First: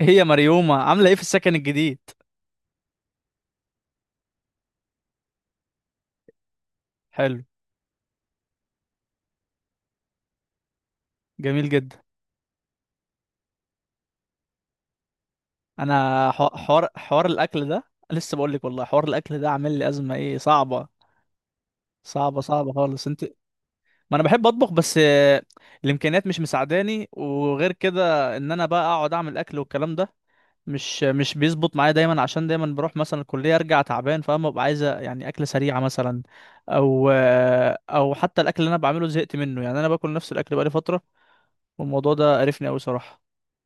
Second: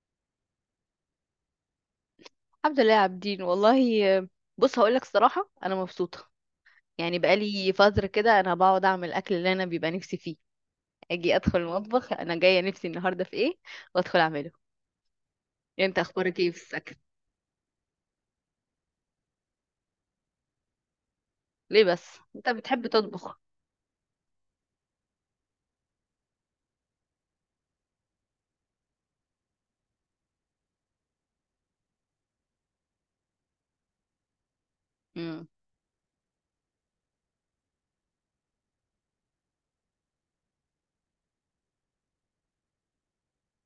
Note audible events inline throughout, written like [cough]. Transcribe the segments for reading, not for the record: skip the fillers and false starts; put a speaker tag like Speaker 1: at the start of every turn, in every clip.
Speaker 1: هي مريومة عاملة ايه في السكن الجديد؟
Speaker 2: الحمد لله يا عابدين والله. بص، هقول لك الصراحه انا مبسوطه. يعني
Speaker 1: حلو.
Speaker 2: بقالي فتره كده انا بقعد اعمل الاكل اللي انا بيبقى نفسي فيه. اجي ادخل
Speaker 1: جميل جدا.
Speaker 2: المطبخ انا جايه نفسي النهارده في ايه، وادخل اعمله. يعني انت
Speaker 1: انا
Speaker 2: اخبارك ايه في
Speaker 1: ح- حوار
Speaker 2: السكن؟
Speaker 1: حوار الاكل ده، لسه بقول لك والله، حوار الاكل ده عامل لي ازمة ايه صعبة،
Speaker 2: ليه بس؟
Speaker 1: صعبة
Speaker 2: انت
Speaker 1: صعبة
Speaker 2: بتحب
Speaker 1: خالص انت.
Speaker 2: تطبخ؟
Speaker 1: ما انا بحب اطبخ بس، الامكانيات مش مساعداني، وغير كده ان انا بقى اقعد اعمل اكل والكلام ده مش بيظبط معايا دايما، عشان دايما بروح مثلا الكلية ارجع تعبان، فاهم؟ ببقى عايزة يعني اكلة
Speaker 2: امم.
Speaker 1: سريعة مثلا. او او حتى الاكل اللي انا بعمله زهقت منه، يعني انا باكل نفس الاكل بقالي فترة، والموضوع ده قرفني قوي صراحة.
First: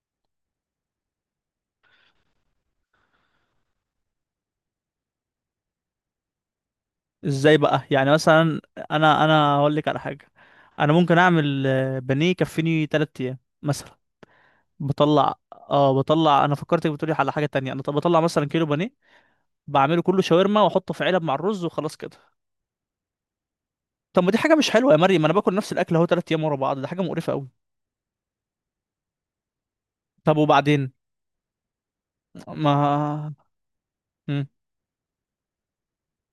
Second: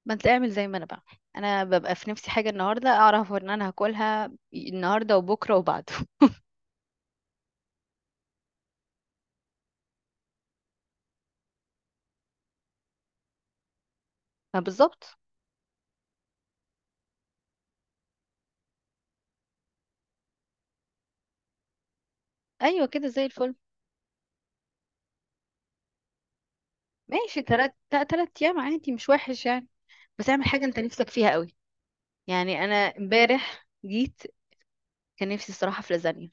Speaker 2: ما انت اعمل زي ما انا بعمل. انا ببقى في نفسي حاجه النهارده اعرف ان انا هاكلها النهارده وبكره وبعده.
Speaker 1: ازاي بقى يعني مثلا؟ انا هقول لك على حاجه. انا ممكن اعمل بانيه يكفيني 3 ايام مثلا.
Speaker 2: [laughs] ما بالظبط.
Speaker 1: بطلع انا، فكرتك بتقولي على حاجه تانية. انا طب بطلع مثلا كيلو بانيه، بعمله كله شاورما واحطه في علب مع الرز وخلاص كده.
Speaker 2: ايوه كده زي الفل.
Speaker 1: طب ما دي حاجه مش حلوه يا مريم، ما انا باكل نفس الاكل اهو 3 ايام ورا بعض، ده حاجه مقرفه
Speaker 2: ماشي،
Speaker 1: قوي.
Speaker 2: تلات تلات تلات ايام عادي مش وحش يعني. بس
Speaker 1: طب
Speaker 2: اعمل حاجه انت
Speaker 1: وبعدين؟
Speaker 2: نفسك فيها قوي. يعني
Speaker 1: ما
Speaker 2: انا امبارح جيت،
Speaker 1: مم.
Speaker 2: كان نفسي الصراحة في لازانيا.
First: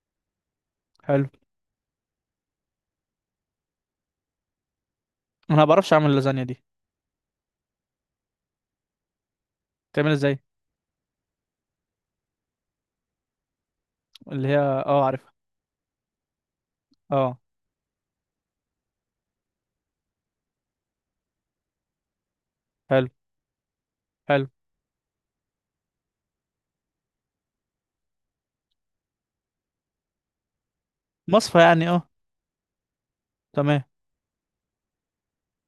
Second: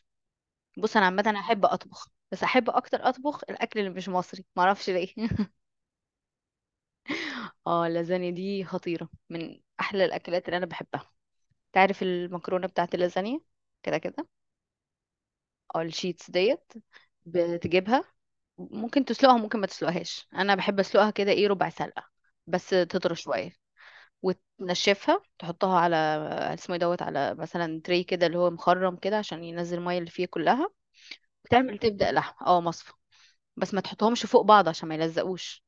Speaker 2: بص، انا عامة
Speaker 1: حلو.
Speaker 2: انا احب اطبخ، بس احب اكتر اطبخ الاكل اللي مش مصري، معرفش ليه. [laughs]
Speaker 1: انا ما بعرفش اعمل اللازانيا دي.
Speaker 2: اه، اللازانيا دي خطيرة، من احلى
Speaker 1: بتعمل ازاي؟
Speaker 2: الاكلات اللي انا بحبها. تعرف المكرونة بتاعت اللازانيا؟ كده كده.
Speaker 1: اللي هي، اه، عارفها.
Speaker 2: او الشيتس ديت.
Speaker 1: اه.
Speaker 2: بتجيبها، ممكن تسلقها ممكن ما تسلقهاش، انا بحب اسلقها كده ايه ربع سلقة، بس
Speaker 1: حلو.
Speaker 2: تطرى شوية.
Speaker 1: حلو.
Speaker 2: وتنشفها، تحطها على اسمه إيه دوت، على مثلا تري كده اللي هو مخرم كده عشان ينزل المية اللي فيه كلها.
Speaker 1: مصفى
Speaker 2: بتعمل
Speaker 1: يعني، اه.
Speaker 2: تبدأ لحمة. اه، مصفى. بس ما
Speaker 1: تمام.
Speaker 2: تحطهمش فوق بعض عشان ما يلزقوش.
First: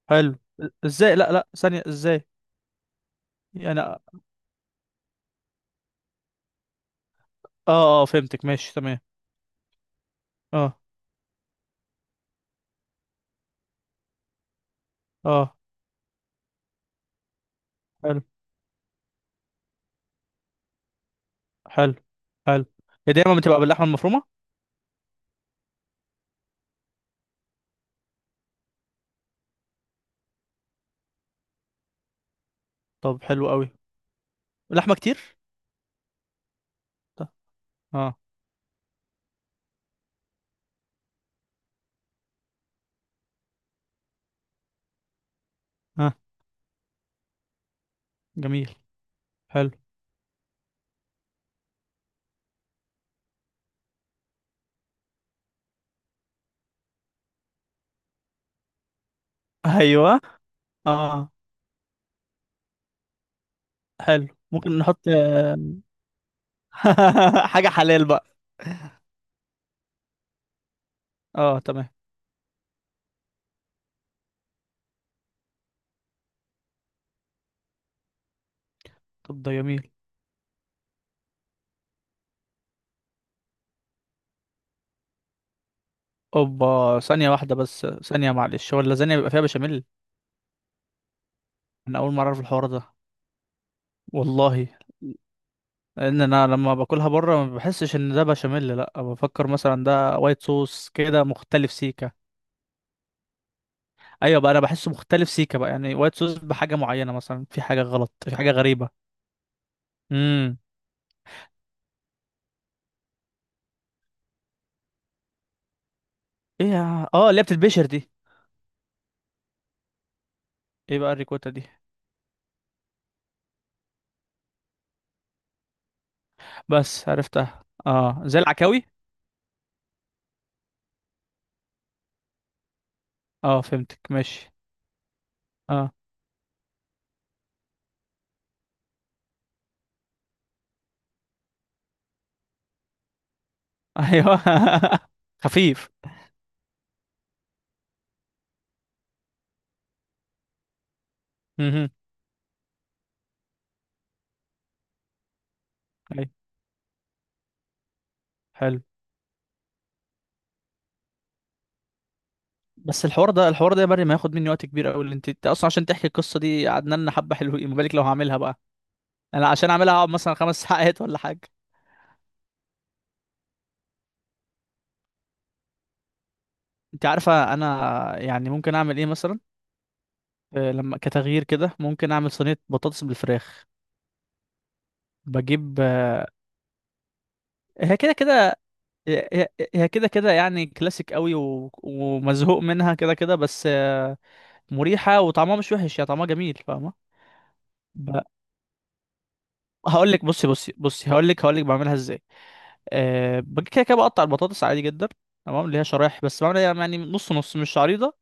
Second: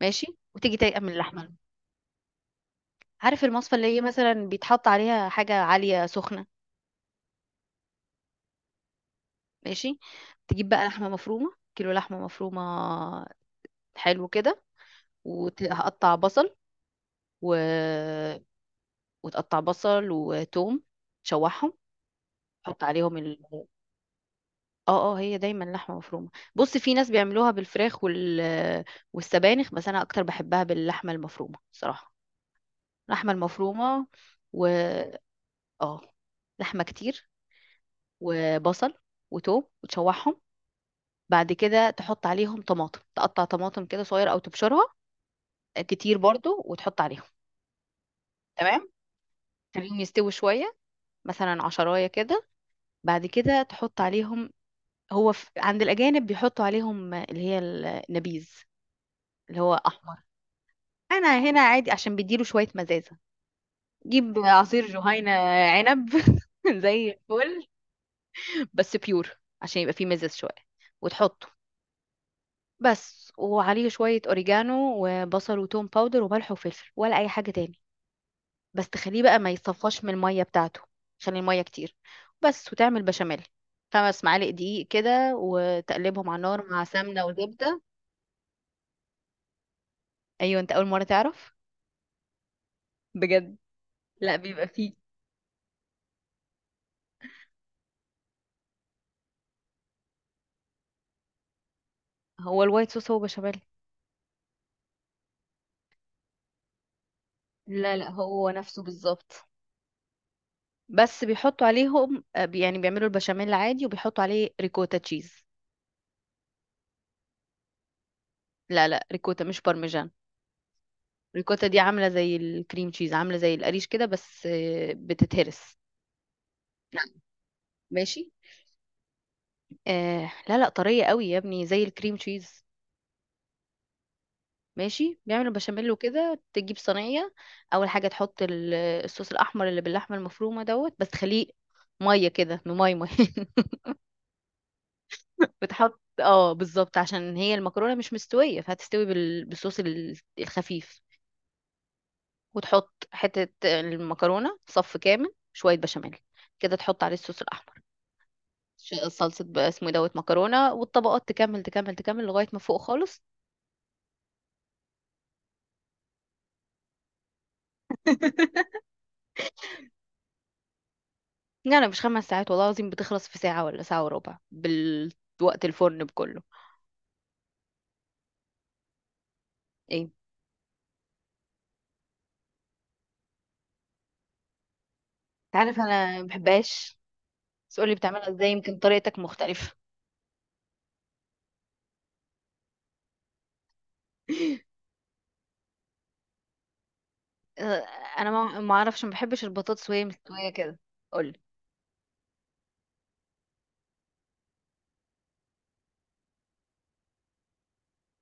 Speaker 2: ماشي.
Speaker 1: حلو.
Speaker 2: وتيجي تايقه من
Speaker 1: ازاي؟ لا لا،
Speaker 2: اللحمه.
Speaker 1: ثانية، ازاي؟
Speaker 2: عارف المصفى
Speaker 1: يعني،
Speaker 2: اللي هي
Speaker 1: اه.
Speaker 2: مثلا بيتحط عليها حاجه عاليه سخنه.
Speaker 1: اه، فهمتك ماشي تمام.
Speaker 2: ماشي. تجيب
Speaker 1: اه.
Speaker 2: بقى لحمه مفرومه، كيلو لحمه مفرومه. حلو كده.
Speaker 1: اه.
Speaker 2: وهقطع بصل و...
Speaker 1: حلو.
Speaker 2: وتقطع بصل وتوم، تشوحهم.
Speaker 1: حلو. حلو.
Speaker 2: تحط
Speaker 1: هي
Speaker 2: عليهم
Speaker 1: دايما بتبقى
Speaker 2: ال...
Speaker 1: باللحمه المفرومه؟
Speaker 2: اه اه، هي دايما لحمه مفرومه. بص، في ناس بيعملوها بالفراخ والسبانخ، بس انا اكتر بحبها باللحمه المفرومه صراحه.
Speaker 1: طب
Speaker 2: اللحمه
Speaker 1: حلو قوي.
Speaker 2: المفرومه و...
Speaker 1: لحمه كتير؟
Speaker 2: اه، لحمة كتير.
Speaker 1: طب. اه.
Speaker 2: وبصل وتوم، وتشوحهم. بعد كده تحط عليهم طماطم، تقطع طماطم كده صغير او تبشرها،
Speaker 1: اه.
Speaker 2: كتير برضو، وتحط عليهم.
Speaker 1: جميل.
Speaker 2: تمام.
Speaker 1: حلو.
Speaker 2: تخليهم
Speaker 1: [laughs]
Speaker 2: يستووا شوية، مثلا عشراية كده. بعد كده تحط عليهم، عند الأجانب بيحطوا عليهم اللي هي النبيذ، اللي هو أحمر.
Speaker 1: ايوه.
Speaker 2: أنا
Speaker 1: اه.
Speaker 2: هنا عادي عشان بيديله شوية مزازة.
Speaker 1: حلو،
Speaker 2: جيب
Speaker 1: ممكن
Speaker 2: عصير
Speaker 1: نحط،
Speaker 2: جهينة عنب. [laughs] زي
Speaker 1: [laughs]
Speaker 2: الفل.
Speaker 1: حاجه حلال بقى.
Speaker 2: بس بيور عشان يبقى فيه مزاز شوية، وتحطه.
Speaker 1: اه، تمام.
Speaker 2: بس، وعليه شوية أوريجانو وبصل وتوم باودر وملح وفلفل ولا أي حاجة تاني. بس تخليه بقى
Speaker 1: طب
Speaker 2: ما
Speaker 1: ده جميل.
Speaker 2: يصفاش من المية بتاعته، عشان المية كتير. بس، وتعمل بشاميل. 5 معالق دقيق كده وتقلبهم على النار مع
Speaker 1: اوبا.
Speaker 2: سمنة
Speaker 1: ثانيه واحده
Speaker 2: وزبدة.
Speaker 1: بس ثانيه، معلش، هو اللازانيا بيبقى فيها بشاميل؟
Speaker 2: أيوة، أنت أول مرة تعرف؟
Speaker 1: انا اول مره اعرف الحوار ده.
Speaker 2: بجد. لا،
Speaker 1: والله.
Speaker 2: بيبقى فيه.
Speaker 1: لان انا لما باكلها بره ما بحسش ان ده بشاميل، لا بفكر مثلا ده وايت صوص كده مختلف سيكا.
Speaker 2: هو الوايت صوص هو بشاميل.
Speaker 1: ايوه بقى، انا بحسه مختلف سيكا بقى، يعني وايت صوص بحاجه معينه، مثلا في حاجه
Speaker 2: لا لا،
Speaker 1: غلط، في
Speaker 2: هو
Speaker 1: حاجه
Speaker 2: نفسه
Speaker 1: غريبه.
Speaker 2: بالظبط.
Speaker 1: امم.
Speaker 2: بس بيحطوا عليهم يعني بيعملوا البشاميل عادي وبيحطوا عليه ريكوتا تشيز.
Speaker 1: ايه اللي هي بتتبشر دي؟
Speaker 2: لا لا، ريكوتا مش بارميجان.
Speaker 1: ايه بقى الريكوتا دي؟
Speaker 2: الريكوتا دي عاملة زي الكريم تشيز، عاملة زي القريش كده، بس بتتهرس.
Speaker 1: بس عرفتها، اه،
Speaker 2: ماشي.
Speaker 1: زي العكاوي.
Speaker 2: آه، لا لا، طرية قوي يا ابني، زي الكريم تشيز.
Speaker 1: اه، فهمتك ماشي.
Speaker 2: ماشي، بيعمل البشاميل
Speaker 1: اه.
Speaker 2: وكده تجيب صينية. أول حاجة تحط الصوص الأحمر اللي باللحمة المفرومة دوت، بس تخليه مية كده، انه مية مية. [laughs]
Speaker 1: ايوه. [laughs] خفيف.
Speaker 2: بتحط بالظبط عشان هي المكرونة مش مستوية فهتستوي بالصوص الخفيف.
Speaker 1: امم.
Speaker 2: وتحط حتة المكرونة، صف كامل، شوية بشاميل،
Speaker 1: ايوه.
Speaker 2: كده تحط عليه الصوص الأحمر.
Speaker 1: حلو.
Speaker 2: صلصة بقى اسمه إيه دوت، مكرونة، والطبقات تكمل تكمل تكمل لغاية ما فوق
Speaker 1: بس
Speaker 2: خالص.
Speaker 1: الحوار ده يا مريم هياخد مني وقت كبير قوي، اللي انت اصلا عشان تحكي القصه دي قعدنا لنا حبه حلوين، ما بالك لو هعملها بقى.
Speaker 2: [laughs]
Speaker 1: انا عشان اعملها اقعد مثلا 5 [laughs] ساعات ولا حاجه.
Speaker 2: يعني مش 5 ساعات، والله العظيم بتخلص في ساعة ولا ساعة وربع بالوقت الفرن بكله.
Speaker 1: انت عارفه انا يعني ممكن اعمل ايه مثلا؟
Speaker 2: ايه؟
Speaker 1: لما كتغيير كده ممكن اعمل صينيه بطاطس بالفراخ. بجيب،
Speaker 2: عارف انا ما بحبهاش. بس قولي
Speaker 1: هي كده
Speaker 2: بتعملها ازاي،
Speaker 1: كده.
Speaker 2: يمكن طريقتك
Speaker 1: هي هي-
Speaker 2: مختلفة.
Speaker 1: هي كده كده يعني كلاسيك قوي، و... ومزهوق منها كده كده، بس
Speaker 2: [laughs]
Speaker 1: مريحه، وطعمها مش وحش، يا طعمها جميل فاهمه.
Speaker 2: آه،
Speaker 1: ب...
Speaker 2: انا ما اعرفش ما بحبش البطاطس وهي
Speaker 1: هقول لك، بصي
Speaker 2: مستوية
Speaker 1: بصي
Speaker 2: كده.
Speaker 1: بصي، هقول
Speaker 2: قولي.
Speaker 1: لك هقول لك بعملها ازاي. أه، بجي كده كده بقطع البطاطس عادي جدا، تمام، اللي هي شرايح، بس بعملها يعني نص نص، مش عريضه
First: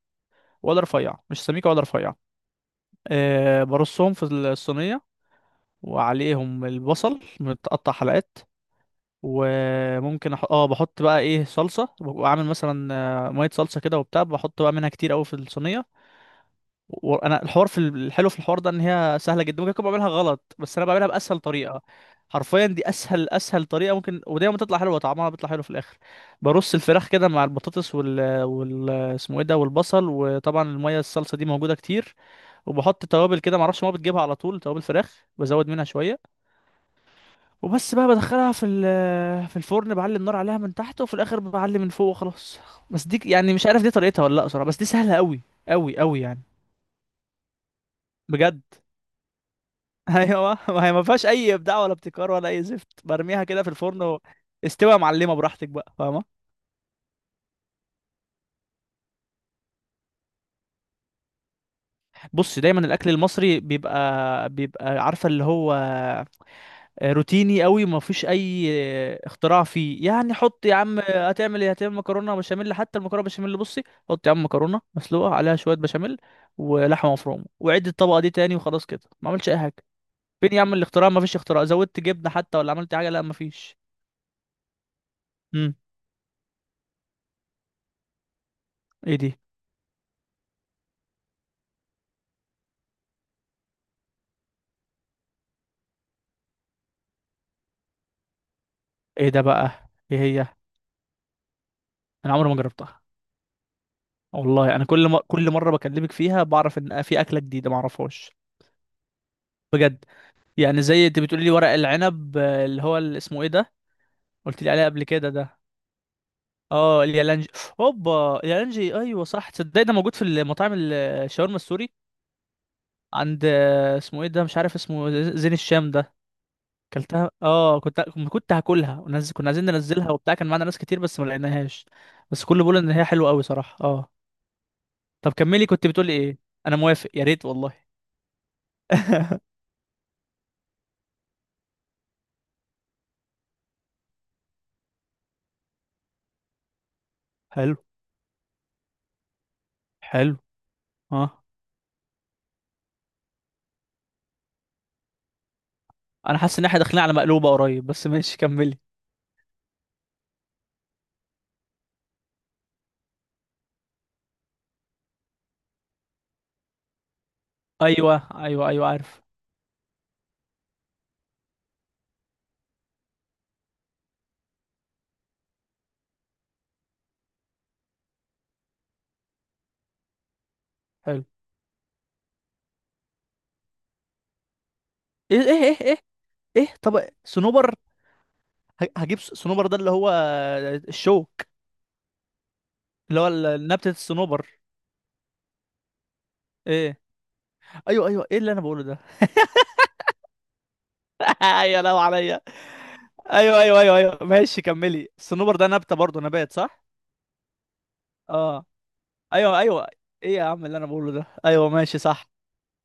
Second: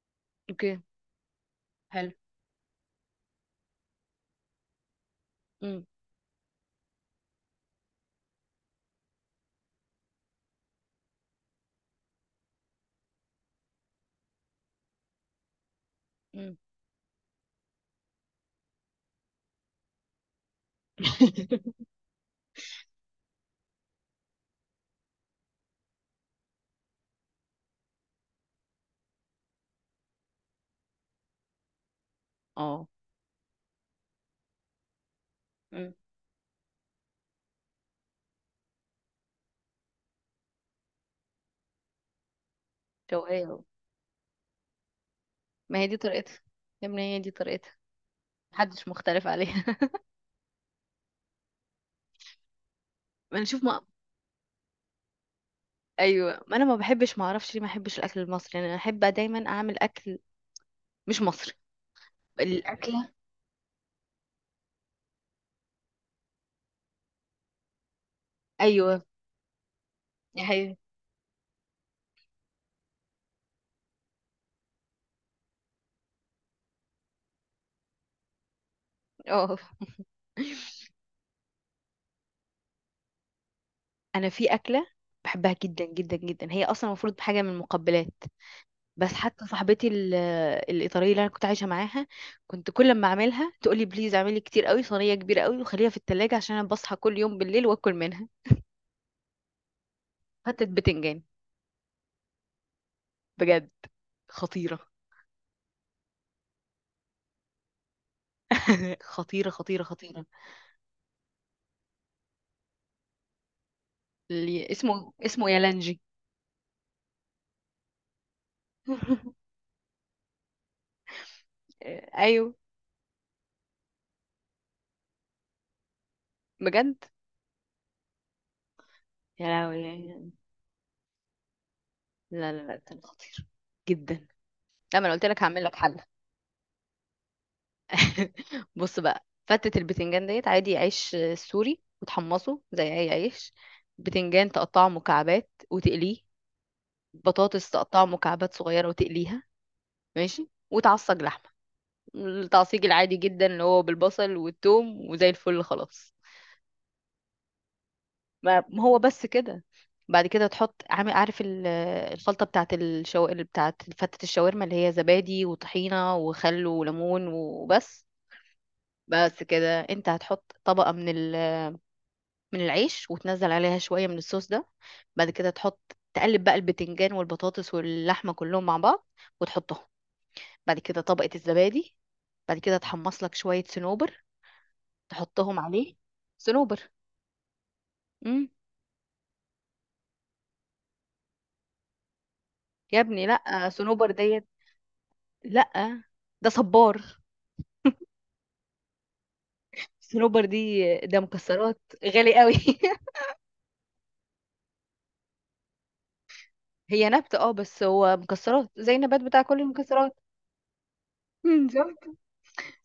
Speaker 2: اوكي.
Speaker 1: ولا رفيعه، مش سميكه ولا
Speaker 2: حلو.
Speaker 1: رفيعه. برصهم في الصينية،
Speaker 2: امم.
Speaker 1: وعليهم البصل متقطع حلقات، وممكن أح... اه بحط بقى ايه صلصة، واعمل مثلا مية صلصة كده وبتاع، بحط بقى منها كتير قوي في الصينية.
Speaker 2: امم.
Speaker 1: وانا الحوار في الحلو في الحوار ده ان هي سهلة جدا، ممكن اكون بعملها غلط، بس انا بعملها بأسهل
Speaker 2: [laughs]
Speaker 1: طريقة. حرفيا دي اسهل اسهل طريقة ممكن، ودايما بتطلع حلوة، طعمها بيطلع حلو في الاخر. برص الفراخ كده مع البطاطس اسمه ايه ده، والبصل، وطبعا المية الصلصة دي موجودة كتير،
Speaker 2: اه.
Speaker 1: وبحط توابل كده، معرفش، ما بتجيبها على طول توابل فراخ، بزود منها
Speaker 2: امم.
Speaker 1: شويه. وبس بقى بدخلها في ال- آه، في الفرن، بعلي النار عليها من تحت، وفي الاخر بعلي من فوق، وخلاص. بس دي
Speaker 2: شوقية
Speaker 1: يعني
Speaker 2: أهو.
Speaker 1: مش عارف دي طريقتها ولا لا، صراحه بس دي سهله قوي،
Speaker 2: ما هي دي
Speaker 1: قوي قوي
Speaker 2: طريقتها.
Speaker 1: يعني.
Speaker 2: يا ابني، هي دي طريقتها.
Speaker 1: بجد.
Speaker 2: محدش مختلف عليها.
Speaker 1: [laughs] ايوه، ما هي ما فيهاش اي ابداع ولا ابتكار ولا اي زفت،
Speaker 2: [laughs] ما
Speaker 1: برميها
Speaker 2: نشوف.
Speaker 1: كده في الفرن استوى يا معلمه براحتك بقى فاهمه.
Speaker 2: ايوه، ما انا ما بحبش، ما اعرفش ليه ما بحبش الاكل المصري، يعني انا احب دايما اعمل اكل مش مصري.
Speaker 1: بص، دايما الاكل
Speaker 2: أكلة.
Speaker 1: المصري بيبقى، عارفه اللي هو روتيني قوي، ما فيش اي
Speaker 2: ايوه.
Speaker 1: اختراع فيه. يعني
Speaker 2: يا
Speaker 1: حط يا
Speaker 2: حبيبي.
Speaker 1: عم، هتعمل ايه؟ هتعمل مكرونه بشاميل، حتى المكرونه بشاميل بصي. حط يا عم مكرونه مسلوقه عليها شويه بشاميل، ولحمه مفرومه، وعد الطبقه دي تاني وخلاص كده، ما عملش
Speaker 2: اه.
Speaker 1: اي حاجه. فين يا عم الاختراع؟ ما فيش اختراع، زودت جبنه حتى ولا عملت حاجه؟ لا ما فيش.
Speaker 2: انا في اكله بحبها
Speaker 1: امم.
Speaker 2: جدا جدا جدا، هي اصلا المفروض حاجه من المقبلات. بس
Speaker 1: ايه دي؟
Speaker 2: حتى صاحبتي الايطاليه اللي انا كنت عايشه معاها، كنت كل ما اعملها تقول لي بليز اعملي كتير قوي، صينيه كبيره قوي، وخليها في التلاجة عشان انا بصحى كل يوم بالليل واكل منها.
Speaker 1: ايه ده بقى؟ ايه هي؟
Speaker 2: فتت بتنجان.
Speaker 1: انا عمري ما جربتها.
Speaker 2: بجد.
Speaker 1: والله
Speaker 2: خطيره.
Speaker 1: انا كل ما كل مره بكلمك فيها بعرف ان في اكله جديده ما اعرفهاش.
Speaker 2: [laughs] خطيره خطيره
Speaker 1: بجد.
Speaker 2: خطيره.
Speaker 1: يعني زي انت بتقولي لي ورق العنب، اللي اسمه ايه ده؟ قلت
Speaker 2: اللي
Speaker 1: لي عليه قبل
Speaker 2: اسمه
Speaker 1: كده
Speaker 2: اسمه
Speaker 1: ده.
Speaker 2: يالانجي.
Speaker 1: اه، اليالانجي. اوبا، اليالانجي، ايوه
Speaker 2: [laughs]
Speaker 1: صح. تصدق ده موجود في المطاعم الشاورما السوري؟
Speaker 2: ايوه.
Speaker 1: عند، اسمه ايه ده، مش عارف اسمه زين الشام ده.
Speaker 2: بجد.
Speaker 1: اكلتها، اه، كنت، كنت هاكلها،
Speaker 2: يا
Speaker 1: كنا عايزين
Speaker 2: لهوي
Speaker 1: ننزلها
Speaker 2: يعني.
Speaker 1: وبتاع، كان معانا ناس كتير بس ما لقيناهاش. بس
Speaker 2: لا
Speaker 1: كله
Speaker 2: لا لا،
Speaker 1: بيقول ان
Speaker 2: كان
Speaker 1: هي حلوه قوي
Speaker 2: خطير
Speaker 1: صراحه، اه.
Speaker 2: جدا. لا، ما انا قلت
Speaker 1: طب
Speaker 2: لك هعمل
Speaker 1: كملي،
Speaker 2: لك
Speaker 1: كنت
Speaker 2: حل.
Speaker 1: بتقولي ايه؟ انا موافق، يا ريت والله.
Speaker 2: [laughs] بص بقى،
Speaker 1: [laughs]
Speaker 2: فتة البتنجان ديت عادي. عيش سوري وتحمصه زي اي عيش. بتنجان تقطعه مكعبات وتقليه. بطاطس
Speaker 1: حلو،
Speaker 2: تقطعه مكعبات صغيرة وتقليها.
Speaker 1: حلو،
Speaker 2: ماشي. وتعصج
Speaker 1: اه.
Speaker 2: لحمة، التعصيج العادي جدا اللي هو بالبصل والثوم، وزي الفل خلاص.
Speaker 1: انا حاسس ان احنا داخلين على مقلوبه قريب، بس ماشي
Speaker 2: ما
Speaker 1: كملي.
Speaker 2: ما هو بس كده. بعد كده تحط، عامل عارف الخلطة بتاعت بتاعت فتة الشاورما، اللي هي زبادي وطحينة وخل وليمون، وبس.
Speaker 1: ايوه ايوه ايوه، عارف.
Speaker 2: بس كده انت هتحط طبقة من من العيش، وتنزل عليها شوية من الصوص ده. بعد كده تحط، تقلب بقى البتنجان والبطاطس واللحمة كلهم مع بعض، وتحطهم. بعد كده
Speaker 1: حلو.
Speaker 2: طبقة الزبادي. بعد كده تحمص لك شوية صنوبر،
Speaker 1: ايه،
Speaker 2: تحطهم
Speaker 1: ايه، ايه،
Speaker 2: عليه.
Speaker 1: ايه، إيه؟
Speaker 2: صنوبر.
Speaker 1: طب، صنوبر؟
Speaker 2: امم.
Speaker 1: هجيب صنوبر ده اللي هو الشوك،
Speaker 2: يا
Speaker 1: اللي
Speaker 2: ابني
Speaker 1: هو
Speaker 2: لا،
Speaker 1: نبتة
Speaker 2: صنوبر
Speaker 1: الصنوبر.
Speaker 2: ديت. لا. ده
Speaker 1: ايه.
Speaker 2: صبار.
Speaker 1: ايوه، ايوه، ايه اللي انا بقوله ده.
Speaker 2: صنوبر دي ده
Speaker 1: [laughs]
Speaker 2: مكسرات
Speaker 1: يا لو
Speaker 2: غالي
Speaker 1: عليا.
Speaker 2: قوي. [laughs]
Speaker 1: ايوه ايوه ايوه ايوه، ماشي كملي. الصنوبر ده نبتة برضه، نبات، صح؟
Speaker 2: هي نبتة اه، بس هو
Speaker 1: اه.
Speaker 2: مكسرات زي النبات بتاع
Speaker 1: ايوه،
Speaker 2: كل
Speaker 1: ايوه.
Speaker 2: المكسرات.
Speaker 1: ايه يا عم اللي انا بقوله ده،
Speaker 2: مم،
Speaker 1: ايوه
Speaker 2: شفت.
Speaker 1: ماشي صح.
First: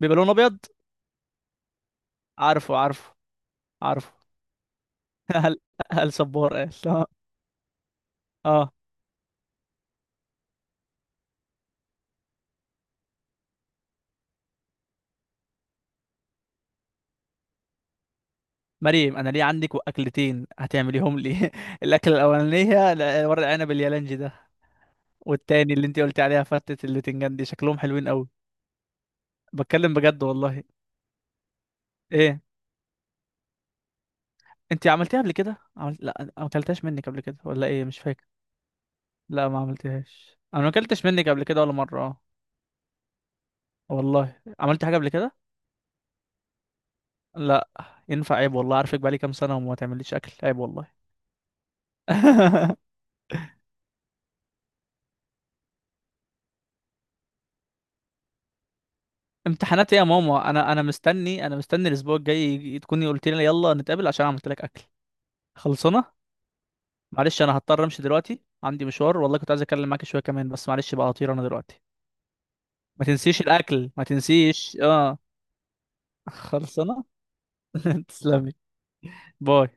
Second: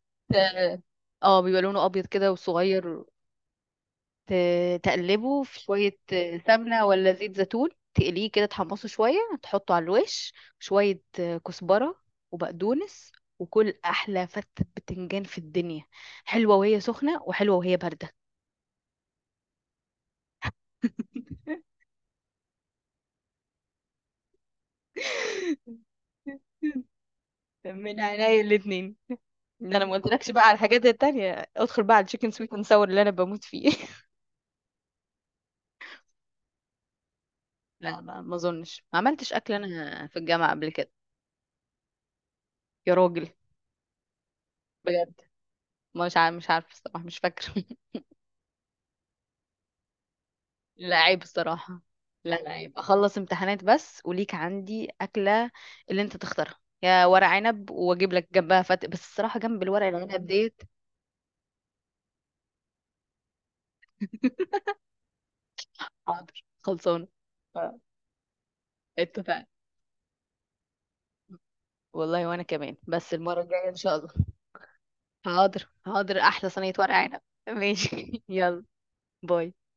Speaker 1: بيبقى لونه ابيض.
Speaker 2: اه. بيبقى لونه ابيض كده
Speaker 1: عارفه،
Speaker 2: وصغير.
Speaker 1: عارفه. عارفه. [laughs]
Speaker 2: تقلبه في
Speaker 1: هل
Speaker 2: شوية
Speaker 1: هل صبار؟ قال
Speaker 2: سمنة
Speaker 1: اه.
Speaker 2: ولا زيت زيتون، تقليه كده
Speaker 1: آه.
Speaker 2: تحمصه شوية. تحطه على الوش، شوية كزبرة وبقدونس، وكل أحلى فتة بتنجان في الدنيا. حلوة وهي سخنة وحلوة وهي باردة.
Speaker 1: مريم انا ليه عندك اكلتين هتعمليهم لي؟ [laughs] الاكله الاولانيه ورق عنب اليالنجي ده، والتاني اللي انت قلتي عليها فتة
Speaker 2: [laughs]
Speaker 1: البتنجان دي، شكلهم
Speaker 2: من
Speaker 1: حلوين قوي.
Speaker 2: عينيا الاتنين. ده انا ما
Speaker 1: بتكلم بجد
Speaker 2: قلتلكش بقى على
Speaker 1: والله.
Speaker 2: الحاجات التانية، ادخل بقى على التشيكن
Speaker 1: ايه؟
Speaker 2: سويت اند ساور اللي انا بموت فيه. [laughs]
Speaker 1: انت عملتيها قبل كده، لا، ما اكلتهاش منك قبل كده ولا ايه، مش
Speaker 2: لا، ما
Speaker 1: فاكر.
Speaker 2: ما اظنش ما عملتش
Speaker 1: لا،
Speaker 2: اكل
Speaker 1: ما
Speaker 2: انا في
Speaker 1: عملتهاش،
Speaker 2: الجامعة
Speaker 1: انا
Speaker 2: قبل
Speaker 1: ما
Speaker 2: كده.
Speaker 1: اكلتش منك قبل كده ولا مره، اه.
Speaker 2: يا راجل.
Speaker 1: والله عملت حاجه قبل
Speaker 2: بجد.
Speaker 1: كده.
Speaker 2: مش عارفه الصراحة، مش فاكرة.
Speaker 1: لا.
Speaker 2: [laughs]
Speaker 1: ينفع؟ عيب والله، عارفك بقالي كام سنه وما تعمليش اكل، عيب والله.
Speaker 2: لا، عيب الصراحة. لا لا، عيب.
Speaker 1: [laughs]
Speaker 2: اخلص امتحانات بس وليك عندي اكلة اللي انت تختارها، يا ورق عنب واجيب لك جنبها بس الصراحة جنب الورق
Speaker 1: امتحانات ايه يا
Speaker 2: العنب
Speaker 1: ماما؟
Speaker 2: ديت.
Speaker 1: انا مستني الاسبوع الجاي، تكوني قلت لي يلا نتقابل عشان
Speaker 2: [laughs]
Speaker 1: عملت لك اكل. خلصنا.
Speaker 2: حاضر، خلصانة.
Speaker 1: معلش، انا
Speaker 2: ف-
Speaker 1: هضطر امشي دلوقتي، عندي مشوار والله،
Speaker 2: اتفقنا.
Speaker 1: كنت عايز اتكلم معاك شويه كمان بس معلش بقى، هطير انا دلوقتي.
Speaker 2: والله، وانا كمان،
Speaker 1: ما
Speaker 2: بس المرة
Speaker 1: تنسيش
Speaker 2: الجاية ان
Speaker 1: الاكل،
Speaker 2: شاء
Speaker 1: ما
Speaker 2: الله.
Speaker 1: تنسيش، اه.
Speaker 2: حاضر حاضر، احلى صينية ورق
Speaker 1: خلصنا.
Speaker 2: عنب.
Speaker 1: [laughs]
Speaker 2: ماشي. [laughs]
Speaker 1: تسلمي.
Speaker 2: يلا. باي.
Speaker 1: باي.